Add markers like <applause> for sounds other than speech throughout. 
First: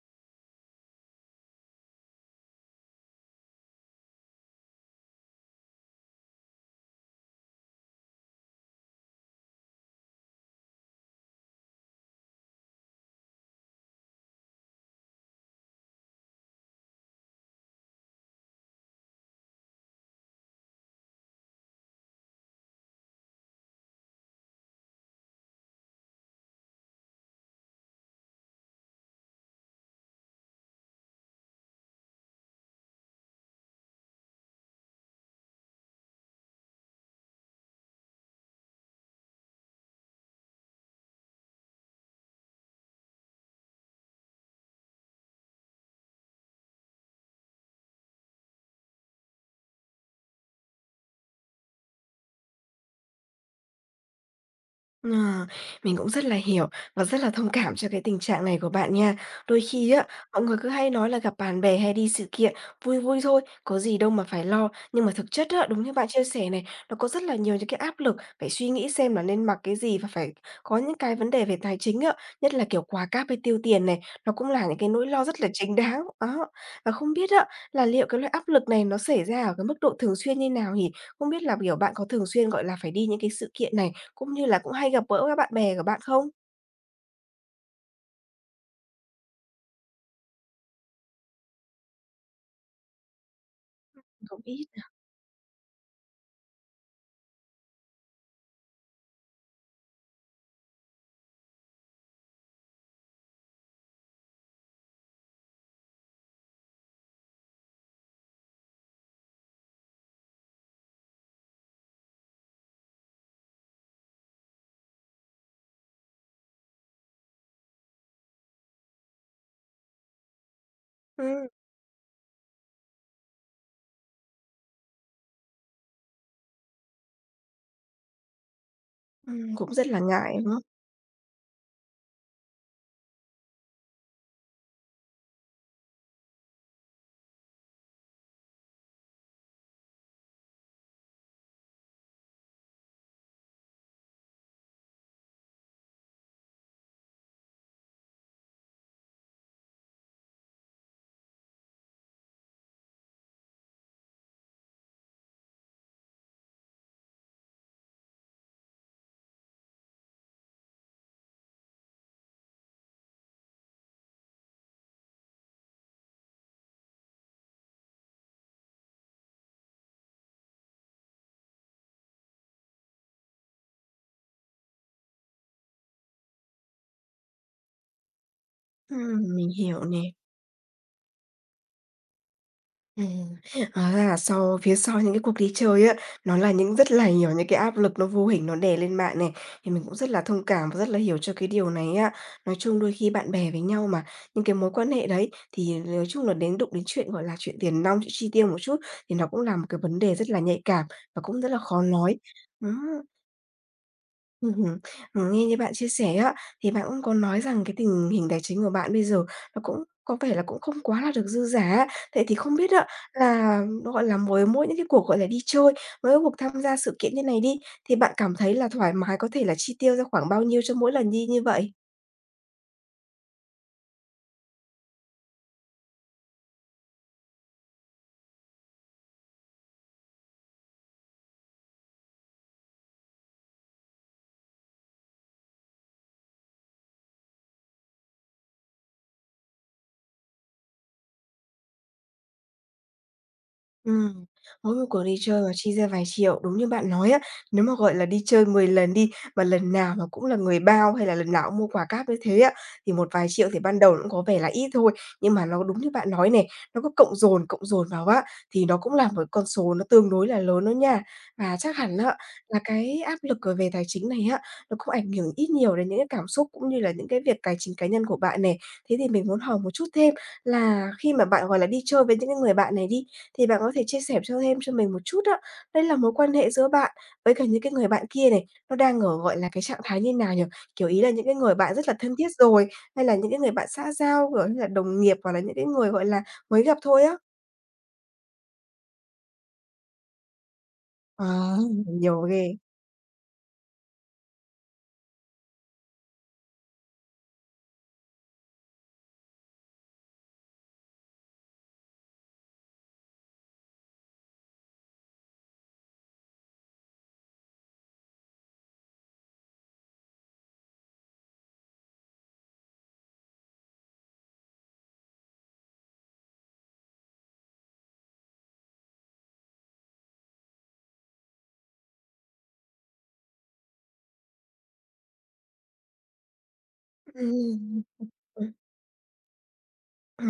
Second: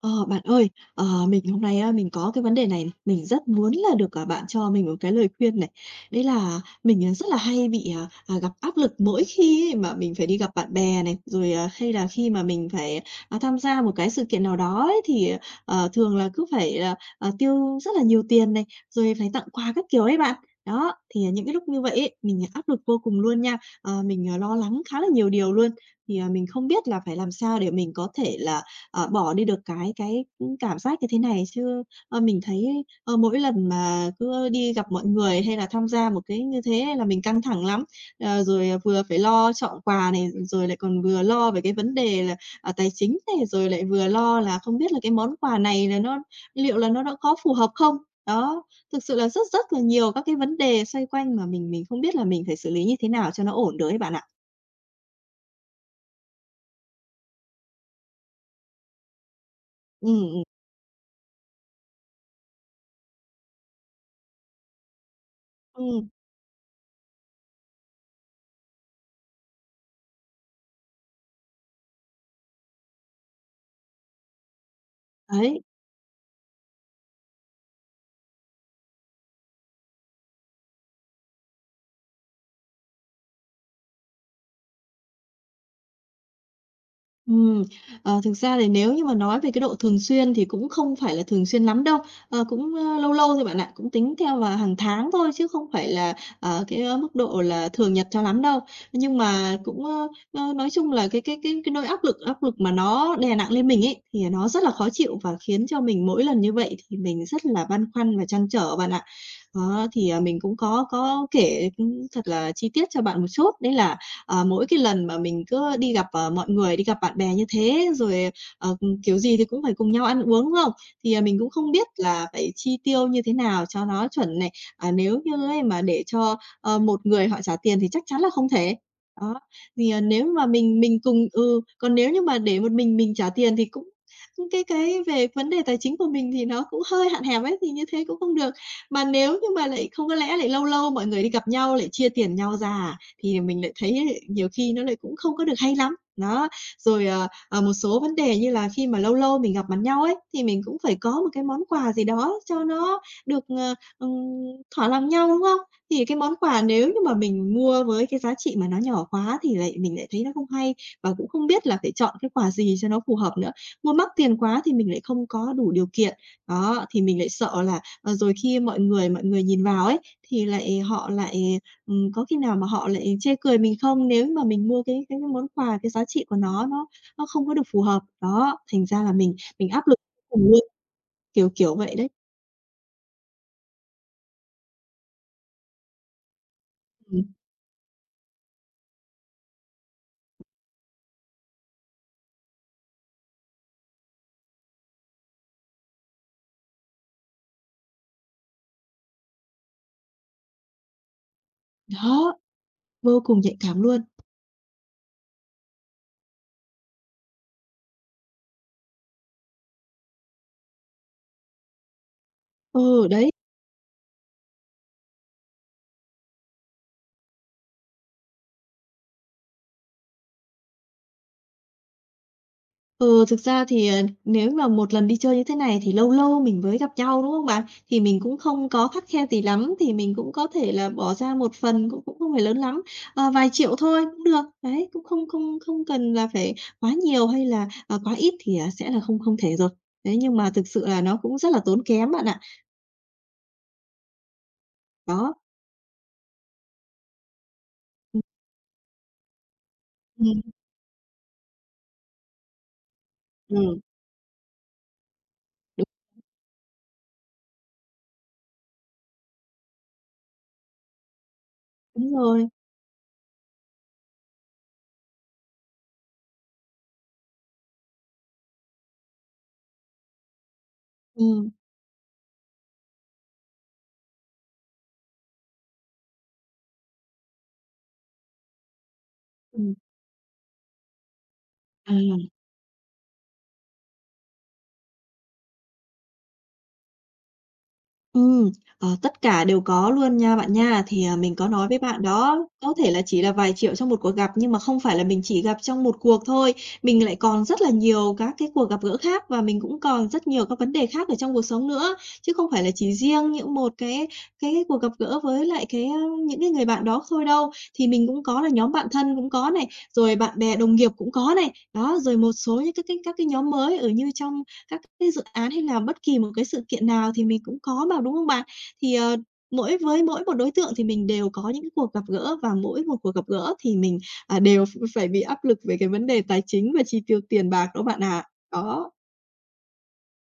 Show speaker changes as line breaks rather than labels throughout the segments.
Ờ, bạn ơi, mình hôm nay á, mình có cái vấn đề này này, mình rất muốn là được, bạn cho mình một cái lời khuyên này. Đấy là mình, rất là hay bị, gặp áp lực mỗi khi ấy mà mình phải đi gặp bạn bè này, rồi, hay là khi mà mình phải, tham gia một cái sự kiện nào đó ấy, thì, thường là cứ phải là, tiêu rất là nhiều tiền này, rồi phải tặng quà các kiểu ấy bạn. Đó, thì những cái lúc như vậy ấy, mình áp lực vô cùng luôn nha. Ờ, mình, lo lắng khá là nhiều điều luôn. Thì, mình không biết là phải làm sao để mình có thể là bỏ đi được cái cảm giác như thế này. Chứ, mình thấy, mỗi lần mà cứ đi gặp mọi người hay là tham gia một cái như thế là mình căng thẳng lắm. Ờ, rồi, vừa phải lo chọn quà này, rồi lại còn vừa lo về cái vấn đề là, tài chính này, rồi lại vừa lo là không biết là cái món quà này là nó liệu là nó đã có phù hợp không? Đó, thực sự là rất rất là nhiều các cái vấn đề xoay quanh mà mình không biết là mình phải xử lý như thế nào cho nó ổn được ấy bạn ạ.
À, mình cũng rất là hiểu và rất là thông cảm cho cái tình trạng này của bạn nha. Đôi khi á,
Ừ,
mọi người cứ hay nói là gặp bạn bè hay đi sự kiện vui vui thôi, có gì đâu mà phải lo. Nhưng mà thực chất á, đúng như bạn
ừm,
chia sẻ này, nó có rất là nhiều những cái áp lực phải suy nghĩ xem là nên mặc cái gì và phải có những cái vấn đề về tài chính á, nhất là kiểu quà cáp hay tiêu tiền này, nó cũng là những cái nỗi lo rất là
đấy.
chính đáng. Đó. Và không biết á, là liệu cái loại áp lực này nó xảy ra ở cái mức độ thường xuyên như nào nhỉ? Không biết là, kiểu, bạn có thường xuyên, gọi là, phải đi những cái sự kiện này, cũng như là cũng hay gặp gỡ các bạn bè của bạn không?
Ừm, thực ra thì nếu như mà nói về cái độ thường xuyên thì cũng không phải là thường xuyên lắm đâu, ờ, cũng, lâu lâu thôi bạn ạ, cũng tính theo
Cũng
vào
ít
hàng
à.
tháng thôi chứ không phải là, ờ, cái, mức độ là thường nhật cho lắm đâu. Nhưng mà cũng, ơ, ơ, nói chung là cái nỗi áp lực mà nó đè nặng lên mình ấy, thì nó rất là khó chịu và khiến cho mình mỗi lần như vậy thì mình rất là băn khoăn và trăn trở bạn ạ. Đó, thì, mình cũng có kể, thật là chi tiết cho bạn một chút, đấy là, ờ, mỗi cái lần mà mình cứ đi gặp, mọi người, đi gặp bạn bè như thế, rồi, ờ, kiểu gì thì cũng phải cùng nhau ăn uống, đúng không? Thì, mình
Ừm,
cũng không biết là phải chi tiêu như thế nào cho nó chuẩn này. À, nếu như ấy mà để cho, một người họ trả tiền thì chắc chắn là không thể. Đó,
cũng rất
thì,
là
nếu
ngại,
mà
đúng không?
mình cùng còn nếu như mà để một mình trả tiền thì cũng cũng cái về vấn đề tài chính của mình thì nó cũng hơi hạn hẹp ấy, thì như thế cũng không được. Mà nếu như mà lại không có lẽ lại lâu lâu mọi người đi gặp nhau lại chia tiền nhau ra à? Thì mình lại thấy nhiều khi nó lại cũng không có được hay lắm. Đó, rồi, một số vấn đề như là khi mà lâu lâu mình gặp mặt nhau ấy, thì mình cũng phải có một cái món quà gì đó cho nó được, thỏa lòng nhau, đúng không? Thì cái món quà nếu như mà mình mua với cái giá trị mà nó nhỏ quá thì lại mình lại thấy nó không hay và cũng không biết là phải chọn cái quà gì cho nó phù hợp nữa. Mua mắc tiền quá thì mình lại không có đủ điều kiện. Đó, thì mình lại sợ là, rồi khi mọi người nhìn vào ấy, thì lại họ lại có khi nào mà họ lại chê cười mình không nếu mà mình mua cái món quà, cái giá trị của nó nó không có được phù hợp. Đó, thành ra là mình
Mình
mình
hiểu
áp
nè.
lực cùng luôn, kiểu vậy đấy.
Ừm, hóa ra là phía sau những cái cuộc đi chơi á, nó là những rất là
Ừm,
nhiều những cái áp lực nó vô hình nó đè lên bạn này, thì mình cũng rất là thông cảm và rất là hiểu cho cái điều này á. Nói chung đôi khi bạn bè với nhau mà, những cái mối quan hệ đấy thì nói chung là đến đụng đến chuyện, gọi là, chuyện tiền nong, chuyện chi tiêu một chút thì nó cũng là một cái vấn đề rất là nhạy cảm và cũng rất là khó nói.
đó,
Ừm.
vô cùng nhạy cảm luôn.
Hứm. Nghe như bạn chia sẻ á, thì bạn cũng có nói rằng cái tình hình tài chính của bạn bây giờ nó cũng có vẻ là cũng không quá là được dư dả á. Vậy thì không biết á
Ừ, đấy.
là, gọi là, với mỗi những cái cuộc, gọi là, đi chơi, với các cuộc tham gia sự kiện như này đi, thì bạn cảm thấy là thoải mái có thể là chi tiêu ra khoảng bao nhiêu cho mỗi lần đi như vậy?
Ừ, thực ra thì, nếu mà một lần đi chơi như thế này thì lâu lâu mình mới gặp nhau, đúng không bạn? Thì mình cũng không có khắt khe gì lắm, thì mình cũng có thể là bỏ ra một phần cũng cũng không phải lớn lắm, vài triệu thôi cũng được. Đấy, cũng không không không cần là phải quá nhiều hay là, quá ít thì, sẽ là không không thể rồi. Đấy, nhưng mà thực sự là nó cũng rất là tốn kém bạn ạ.
Ừm, mỗi một cuộc đi
Đó.
chơi mà chi ra vài triệu, đúng như bạn nói á, nếu mà, gọi là,
Ừm,
đi chơi 10 lần đi, mà lần nào mà cũng là
ừm,
người bao hay là lần nào cũng mua quà cáp như thế á, thì một vài triệu thì ban đầu nó cũng có vẻ là ít thôi. Nhưng mà nó đúng
đúng,
như bạn nói này, nó cứ cộng dồn vào á, thì nó cũng là một con số nó tương đối là lớn đó nha. Và chắc hẳn á,
đúng rồi.
là cái áp lực, về tài chính này á, nó cũng ảnh hưởng ít nhiều đến những cái cảm xúc cũng như là những cái việc tài chính cá nhân của bạn này. Thế thì mình muốn hỏi một chút thêm là khi mà bạn,
Ừm,
gọi là, đi chơi với những cái người bạn này đi, thì bạn có thể chia sẻ cho thêm cho mình một chút á, đây là mối quan hệ giữa bạn với cả những cái người bạn kia này, nó đang ở, gọi là, cái
ừm,
trạng thái như nào nhỉ? Kiểu, ý là những cái người bạn rất
à.
là thân thiết rồi, hay là những cái người bạn xã giao, kiểu như là, đồng nghiệp, hoặc là những cái người, gọi là, mới gặp thôi á?
Ừ, tất cả đều có luôn nha bạn nha. Thì, mình có
À,
nói với bạn
nhiều
đó,
ghê!
có thể là chỉ là vài triệu trong một cuộc gặp, nhưng mà không phải là mình chỉ gặp trong một cuộc thôi. Mình lại còn rất là nhiều các cái cuộc gặp gỡ khác và mình cũng còn rất nhiều các vấn đề khác ở trong cuộc sống nữa, chứ không phải là chỉ riêng những một cái cuộc gặp gỡ với lại cái, những cái người bạn đó thôi đâu. Thì mình cũng có là nhóm bạn thân cũng có này, rồi bạn bè đồng nghiệp cũng có này. Đó, rồi một số những cái các cái nhóm mới ở như trong các cái dự án hay là bất kỳ một cái sự kiện nào thì mình cũng có mà, đúng không bạn? Thì, mỗi một đối tượng thì mình đều có những cái cuộc gặp gỡ và mỗi một cuộc gặp gỡ thì mình, đều phải bị áp lực về cái vấn đề tài chính và chi tiêu tiền bạc
Ừm.
đó bạn ạ. Đó,
Ờ,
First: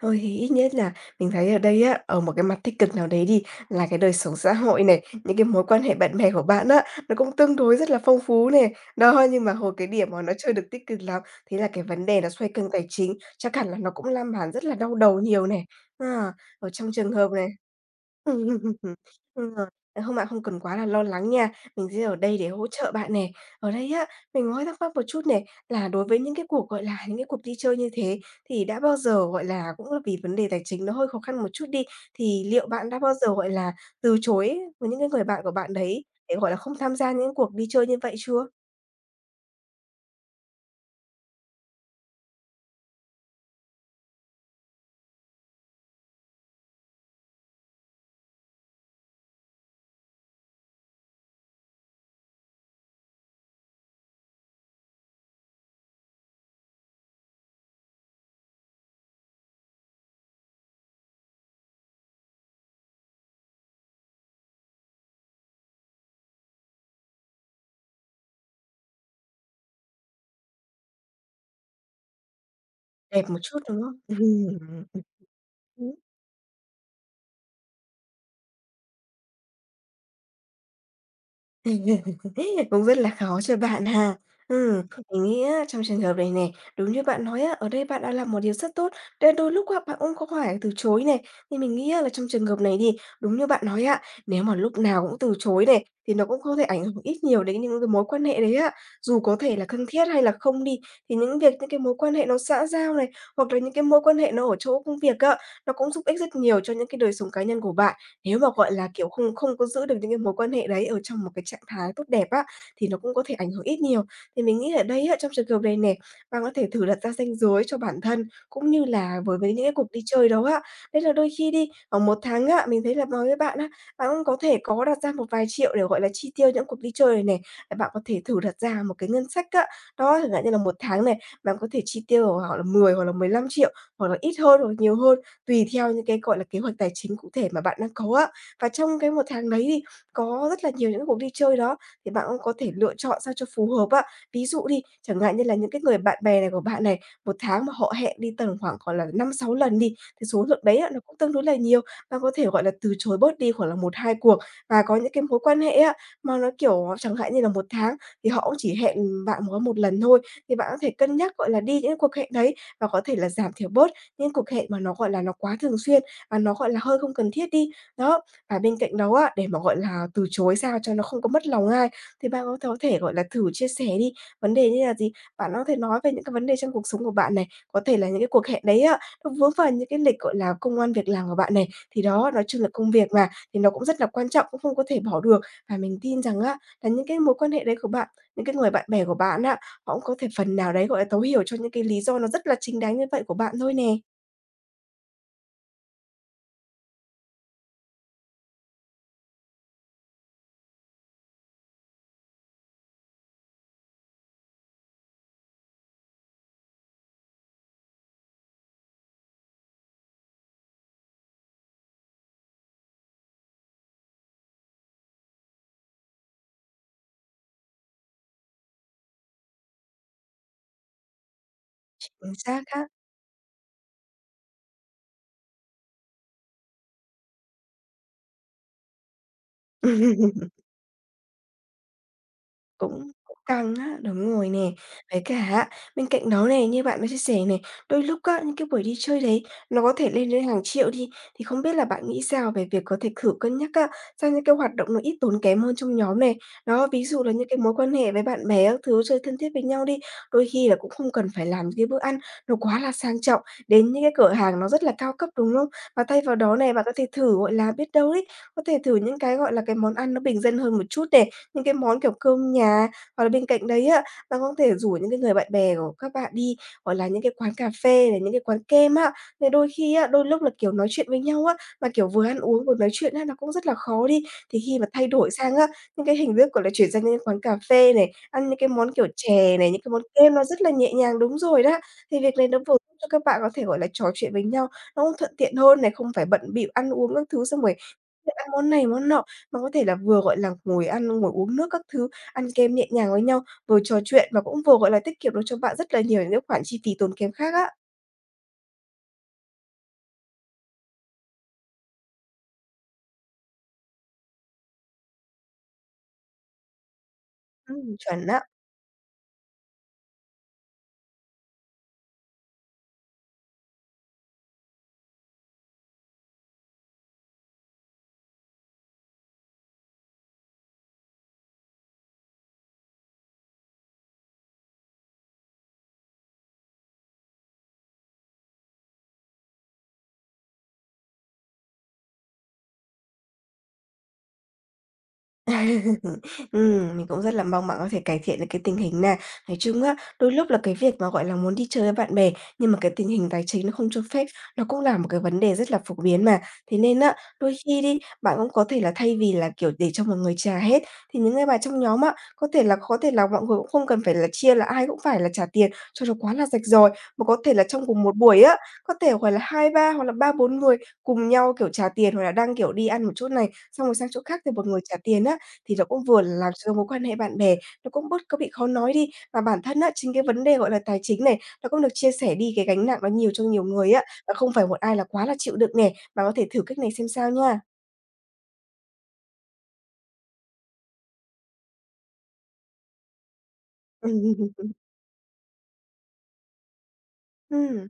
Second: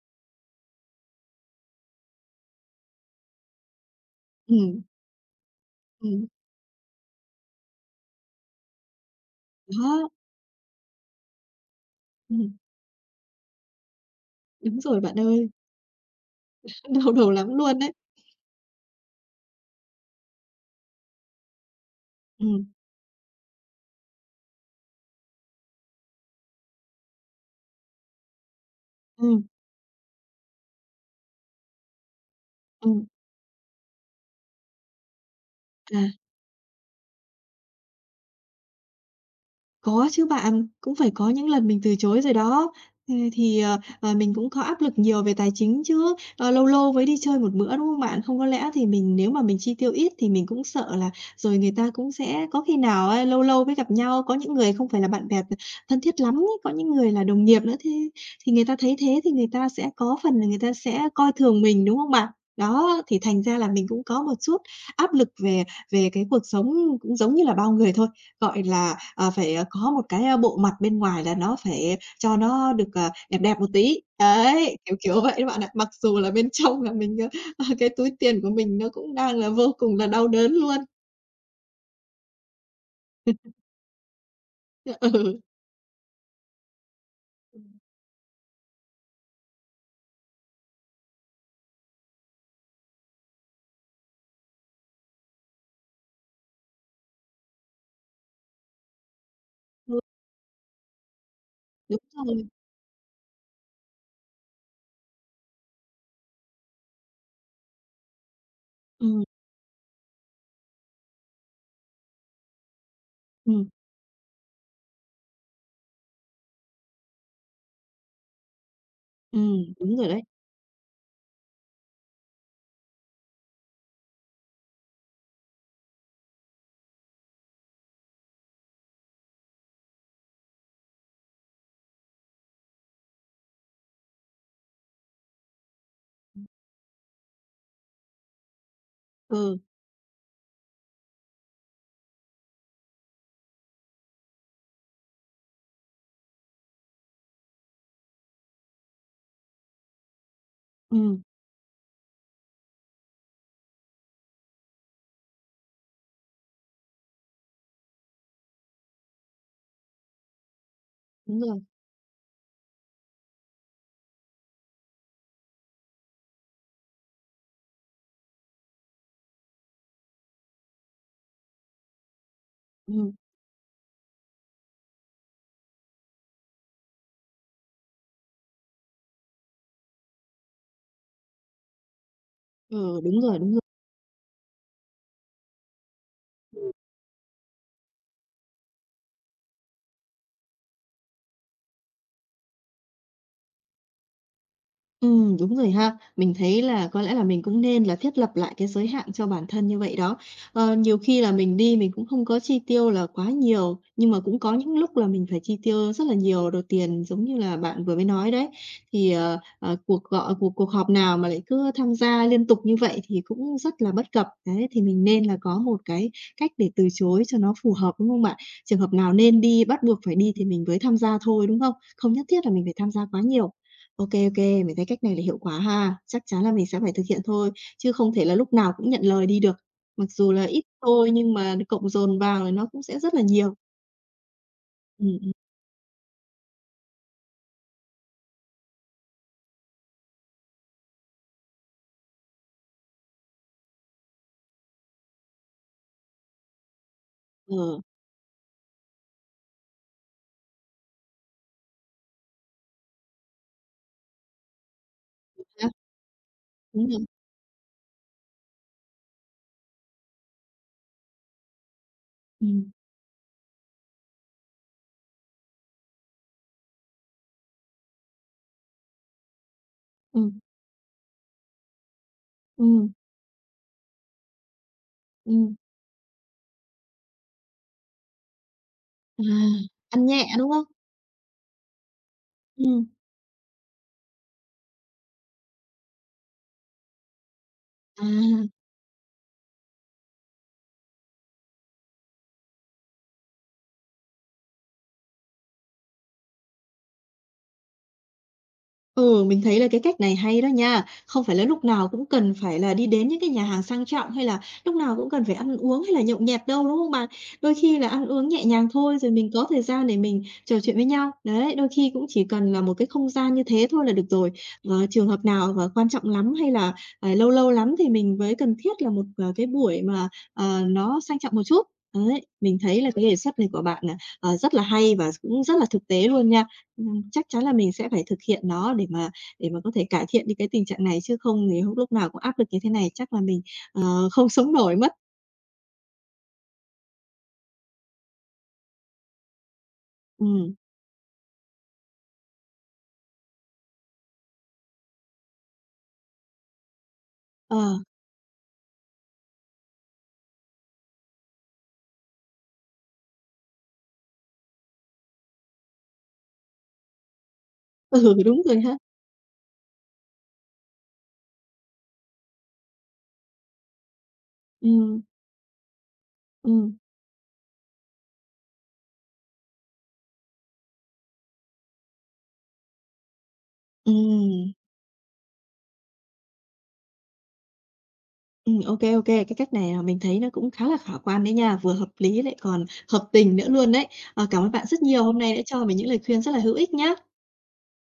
thôi thì ít nhất là mình thấy ở đây á, ở một cái mặt tích cực nào đấy đi, là cái đời sống xã hội
ừm,
này, những cái mối quan hệ bạn
ừm,
bè của bạn á, nó cũng tương đối rất là phong phú này. Đó, nhưng mà hồi cái
đó,
điểm mà nó chưa được tích cực lắm, thế là cái vấn đề nó xoay
ừm,
quanh tài chính, chắc hẳn là nó cũng làm bạn rất là
đúng
đau
rồi bạn
đầu nhiều
ơi,
này. À, ở
<laughs>
trong trường
đau
hợp
đầu
này
lắm luôn đấy.
Ừm, <laughs> đúng rồi. Ờ, hôm bạn không cần quá là lo lắng nha, mình sẽ ở đây để
Ừm,
hỗ trợ bạn nè. Ở đây á, mình hơi thắc mắc một chút này, là đối với những cái cuộc, gọi là, những cái cuộc đi chơi như thế thì đã bao giờ,
ừm,
gọi là, cũng là vì vấn đề tài chính nó hơi khó khăn một chút đi, thì liệu bạn đã
ừm,
bao giờ, gọi là, từ chối với những cái người bạn của bạn
à.
đấy để, gọi là, không tham gia những cuộc đi chơi như vậy chưa?
Có chứ bạn, cũng phải có những lần mình từ chối rồi đó. Ờ, thì, mình cũng có áp lực nhiều về tài chính chứ, lâu lâu mới đi chơi một bữa, đúng không bạn? Không có lẽ thì mình nếu mà mình chi tiêu ít thì mình cũng sợ là rồi người ta cũng sẽ có khi nào á, lâu lâu mới gặp nhau, có những người không phải là bạn bè thân thiết lắm ấy, có những người là đồng nghiệp nữa, thế thì người ta thấy thế thì người ta sẽ có phần là người ta sẽ coi thường mình, đúng không bạn? Đó, thì thành ra là mình cũng có một chút áp lực về về cái cuộc sống cũng giống như là bao người thôi. Gọi là, phải, có một cái, bộ mặt bên ngoài là nó phải cho nó được,
Đẹp một
đẹp
chút,
đẹp một
đúng không?
tí. Đấy, kiểu,
<laughs>
kiểu vậy đó bạn ạ. Mặc
Ừm.
dù là bên trong là mình, ờ, <laughs> cái túi tiền của mình nó cũng đang là vô cùng là đau đớn luôn.
<laughs> Cũng rất là khó
<laughs>
cho bạn ha. Ừm, mình
Ừ.
nghĩ á, trong trường hợp này này, đúng như bạn nói á, ở đây bạn đã làm một điều rất tốt, đấy đôi lúc á, bạn cũng có phải từ chối này. Thì mình nghĩ á, là trong trường hợp này đi, đúng như bạn nói á, nếu mà lúc nào cũng từ chối này, thì nó cũng có thể ảnh hưởng ít nhiều đến những cái mối quan hệ đấy á. Dù có thể là thân
Ừ,
thiết hay là không đi, thì những việc những cái mối
đúng
quan hệ nó
rồi.
xã giao này, hoặc là những cái mối quan hệ nó ở chỗ công việc á, nó cũng giúp ích rất nhiều cho những cái đời sống cá nhân của bạn. Nếu mà, gọi là, kiểu,
Ừm,
không không có giữ được những cái mối quan hệ đấy ở trong một cái trạng thái tốt đẹp á, thì nó cũng có thể ảnh hưởng
ừm,
ít nhiều. Thì mình nghĩ ở đây á, trong trường hợp này nè, bạn có thể thử đặt ra ranh giới cho bản thân, cũng như là với những cái cuộc
đúng
đi
rồi đấy.
chơi đó á. Đấy là đôi khi đi, ở một tháng á, mình thấy là nói với bạn á, bạn cũng có thể có đặt ra một vài triệu để, gọi là, chi tiêu những cuộc đi chơi này này. Bạn có thể thử đặt ra một cái ngân sách á, đó, chẳng hạn như là một tháng này, bạn có thể chi tiêu ở khoảng là 10 hoặc là 15 triệu hoặc là ít hơn hoặc nhiều hơn tùy theo những cái, gọi là, kế hoạch tài chính cụ thể mà bạn đang có á. Và trong cái một tháng
Ừ,
đấy thì có rất là nhiều những cuộc đi chơi đó, thì bạn cũng có thể lựa chọn sao cho phù hợp á. Ví dụ đi, chẳng hạn như là những cái người bạn bè này của bạn này, một tháng mà họ hẹn đi tầm khoảng, gọi là, năm sáu lần đi, thì số lượng đấy á nó cũng
ừm,
tương đối là nhiều. Bạn có thể, gọi là, từ chối bớt đi khoảng là một hai cuộc. Và có những cái mối quan hệ á, mà nó, kiểu, chẳng hạn như là một tháng thì họ cũng chỉ hẹn bạn có một lần thôi, thì bạn có thể cân nhắc,
đúng
gọi là,
rồi.
đi những cuộc hẹn đấy và có thể là giảm thiểu bớt những cuộc hẹn mà nó, gọi là, nó quá thường xuyên và nó, gọi là, hơi không cần thiết đi. Đó, và bên cạnh đó á, để mà, gọi là, từ chối sao cho nó không có mất lòng ai, thì bạn cũng có thể,
Ừm,
gọi là, thử chia sẻ đi, vấn đề như là gì? Bạn có thể nói về những cái vấn đề trong cuộc sống của bạn này, có thể là những cái cuộc hẹn đấy á, nó vướng vào những cái lịch, gọi là, công ăn việc làm của bạn này, thì đó, nói chung là công
ừ,
việc
đúng
mà,
rồi, đúng.
thì nó cũng rất là quan trọng, cũng không có thể bỏ được. Và mình tin rằng á, là những cái mối quan hệ đấy của bạn, những cái người bạn bè của bạn á, họ cũng có thể phần nào đấy, gọi là, thấu hiểu cho những cái lý do nó rất là chính đáng như vậy của bạn thôi nè.
Ừ, đúng rồi ha. Mình thấy là có lẽ là mình cũng nên là thiết lập lại cái giới hạn cho bản thân như vậy đó. Ờ, nhiều khi là mình đi mình cũng không có chi tiêu là quá nhiều, nhưng mà cũng có những lúc là mình phải chi tiêu rất là nhiều đồ tiền giống như là bạn vừa mới nói đấy. Thì, cuộc gọi cuộc cuộc họp nào mà lại cứ tham gia liên tục như vậy thì cũng rất là bất cập. Đấy, thì mình nên là có một cái cách để từ chối cho nó phù hợp, đúng không bạn? Trường hợp nào nên đi, bắt buộc phải đi thì mình mới tham gia thôi, đúng không? Không nhất
Chính
thiết là
xác
mình phải
á.
tham gia quá nhiều. OK, OK, mình thấy cách này là hiệu quả ha. Chắc chắn là mình sẽ phải thực hiện thôi, chứ không thể là lúc nào cũng nhận lời đi được. Mặc dù là
<laughs>
ít thôi nhưng mà cộng dồn vào thì nó cũng sẽ
Cũng
rất là
cũng
nhiều.
căng á, đúng rồi nè. Với cả
Ừ.
á, bên cạnh đó này, như bạn có chia sẻ này, đôi lúc á, những cái buổi đi chơi đấy nó có thể lên đến hàng triệu đi, thì không biết là bạn nghĩ sao về việc có thể thử cân nhắc á, sang những cái hoạt động nó ít tốn kém hơn trong nhóm này? Đó, ví dụ là những cái
Ừm,
mối
ờ,
quan hệ với bạn bè các thứ, chơi thân thiết với nhau đi, đôi khi là cũng không cần phải làm những cái bữa ăn nó quá là sang trọng, đến những cái cửa hàng nó rất là cao cấp, đúng không?
ha,
Và thay vào đó này, bạn
đúng
có
rồi.
thể thử, gọi là, biết đâu đấy, có thể thử những cái, gọi là, cái món ăn nó bình dân hơn một chút nè những cái món kiểu cơm
Ừm,
nhà. Hoặc là bên cạnh đấy á, bạn có thể rủ những cái người bạn bè của các bạn đi, gọi là, những cái quán cà phê này, những cái quán kem á. Thì đôi khi á, đôi
ừm,
lúc là, kiểu, nói chuyện với nhau á, mà, kiểu, vừa ăn uống vừa nói
ừm,
chuyện á, nó cũng rất là khó đi. Thì khi mà thay đổi
ừm.
sang á, những cái hình thức, gọi là, chuyển sang những cái quán cà phê này, ăn những cái món kiểu
À,
chè này, những cái món
ăn nhẹ,
kem nó
đúng
rất
không?
là nhẹ nhàng đúng rồi đó. Thì việc này nó vừa
Ừ.
giúp cho các bạn có thể, gọi là, trò chuyện với nhau, nó cũng thuận tiện hơn này, không phải bận bịu ăn uống các thứ xong rồi
À.
ăn món này món nọ. Nó có thể là vừa, gọi là, ngồi ăn, ngồi uống nước các thứ, ăn kem nhẹ nhàng với nhau, vừa trò chuyện và cũng vừa, gọi là, tiết kiệm được cho bạn rất là nhiều những cái khoản chi phí tốn kém khác á.
Ừ, mình thấy là cái cách này hay đó nha. Không phải là lúc nào cũng cần phải là đi đến những cái nhà hàng sang trọng hay là lúc nào cũng cần phải ăn uống hay là nhậu nhẹt đâu, đúng không bạn? Đôi khi là ăn
Chuẩn
uống
á.
nhẹ nhàng thôi rồi mình có thời gian để mình trò chuyện với nhau. Đấy, đôi khi cũng chỉ cần là một cái không gian như thế thôi là được rồi. Ờ, trường hợp nào và quan trọng lắm hay là, lâu lâu lắm thì mình mới cần thiết là một, cái buổi mà, nó sang trọng một chút. Đấy, mình thấy là cái đề xuất này của bạn, là rất là hay và cũng rất là thực tế luôn nha. Chắc chắn là mình sẽ phải thực hiện nó để mà có thể cải thiện đi cái tình trạng này, chứ không thì lúc lúc nào cũng áp lực như thế này chắc là mình, không sống nổi mất.
<laughs> Mình cũng rất là mong bạn có thể cải thiện được cái tình hình nè Nói chung á, đôi lúc
Ừm,
là cái việc mà, gọi là, muốn đi chơi với bạn bè, nhưng mà cái tình hình tài chính nó không cho phép, nó cũng là một cái vấn đề rất là phổ biến mà. Thế nên á, đôi
ờ,
khi đi, bạn cũng có thể là thay vì là, kiểu, để cho mọi người trả hết, thì những người bạn trong nhóm á, có thể là mọi người cũng không cần phải là chia là ai cũng phải là trả tiền cho nó quá là rạch ròi, mà có thể là trong cùng
ừ,
một buổi
đúng
á,
rồi ha.
có thể, gọi là, 2 3 hoặc là 3 4 người cùng nhau, kiểu, trả tiền, hoặc là đang, kiểu, đi ăn một chỗ này, xong rồi sang chỗ khác thì một người trả
Ừm,
tiền á. Thì nó cũng vừa làm cho
ừm,
mối quan hệ bạn bè nó cũng bớt có bị khó nói đi, và bản thân á, chính cái vấn đề, gọi là, tài chính này, nó cũng được chia sẻ đi cái gánh nặng nó nhiều cho nhiều người á, và
ừm,
không phải một ai là quá là chịu đựng nè, bạn có thể thử cách này xem sao nha.
ô kê. Cái cách này, mình thấy nó cũng khá là khả quan đấy nha, vừa hợp lý lại còn hợp tình nữa luôn đấy. Ờ, cảm ơn bạn
<laughs>
rất nhiều, hôm nay đã cho mình những lời khuyên rất là hữu ích nhá.
Ừm.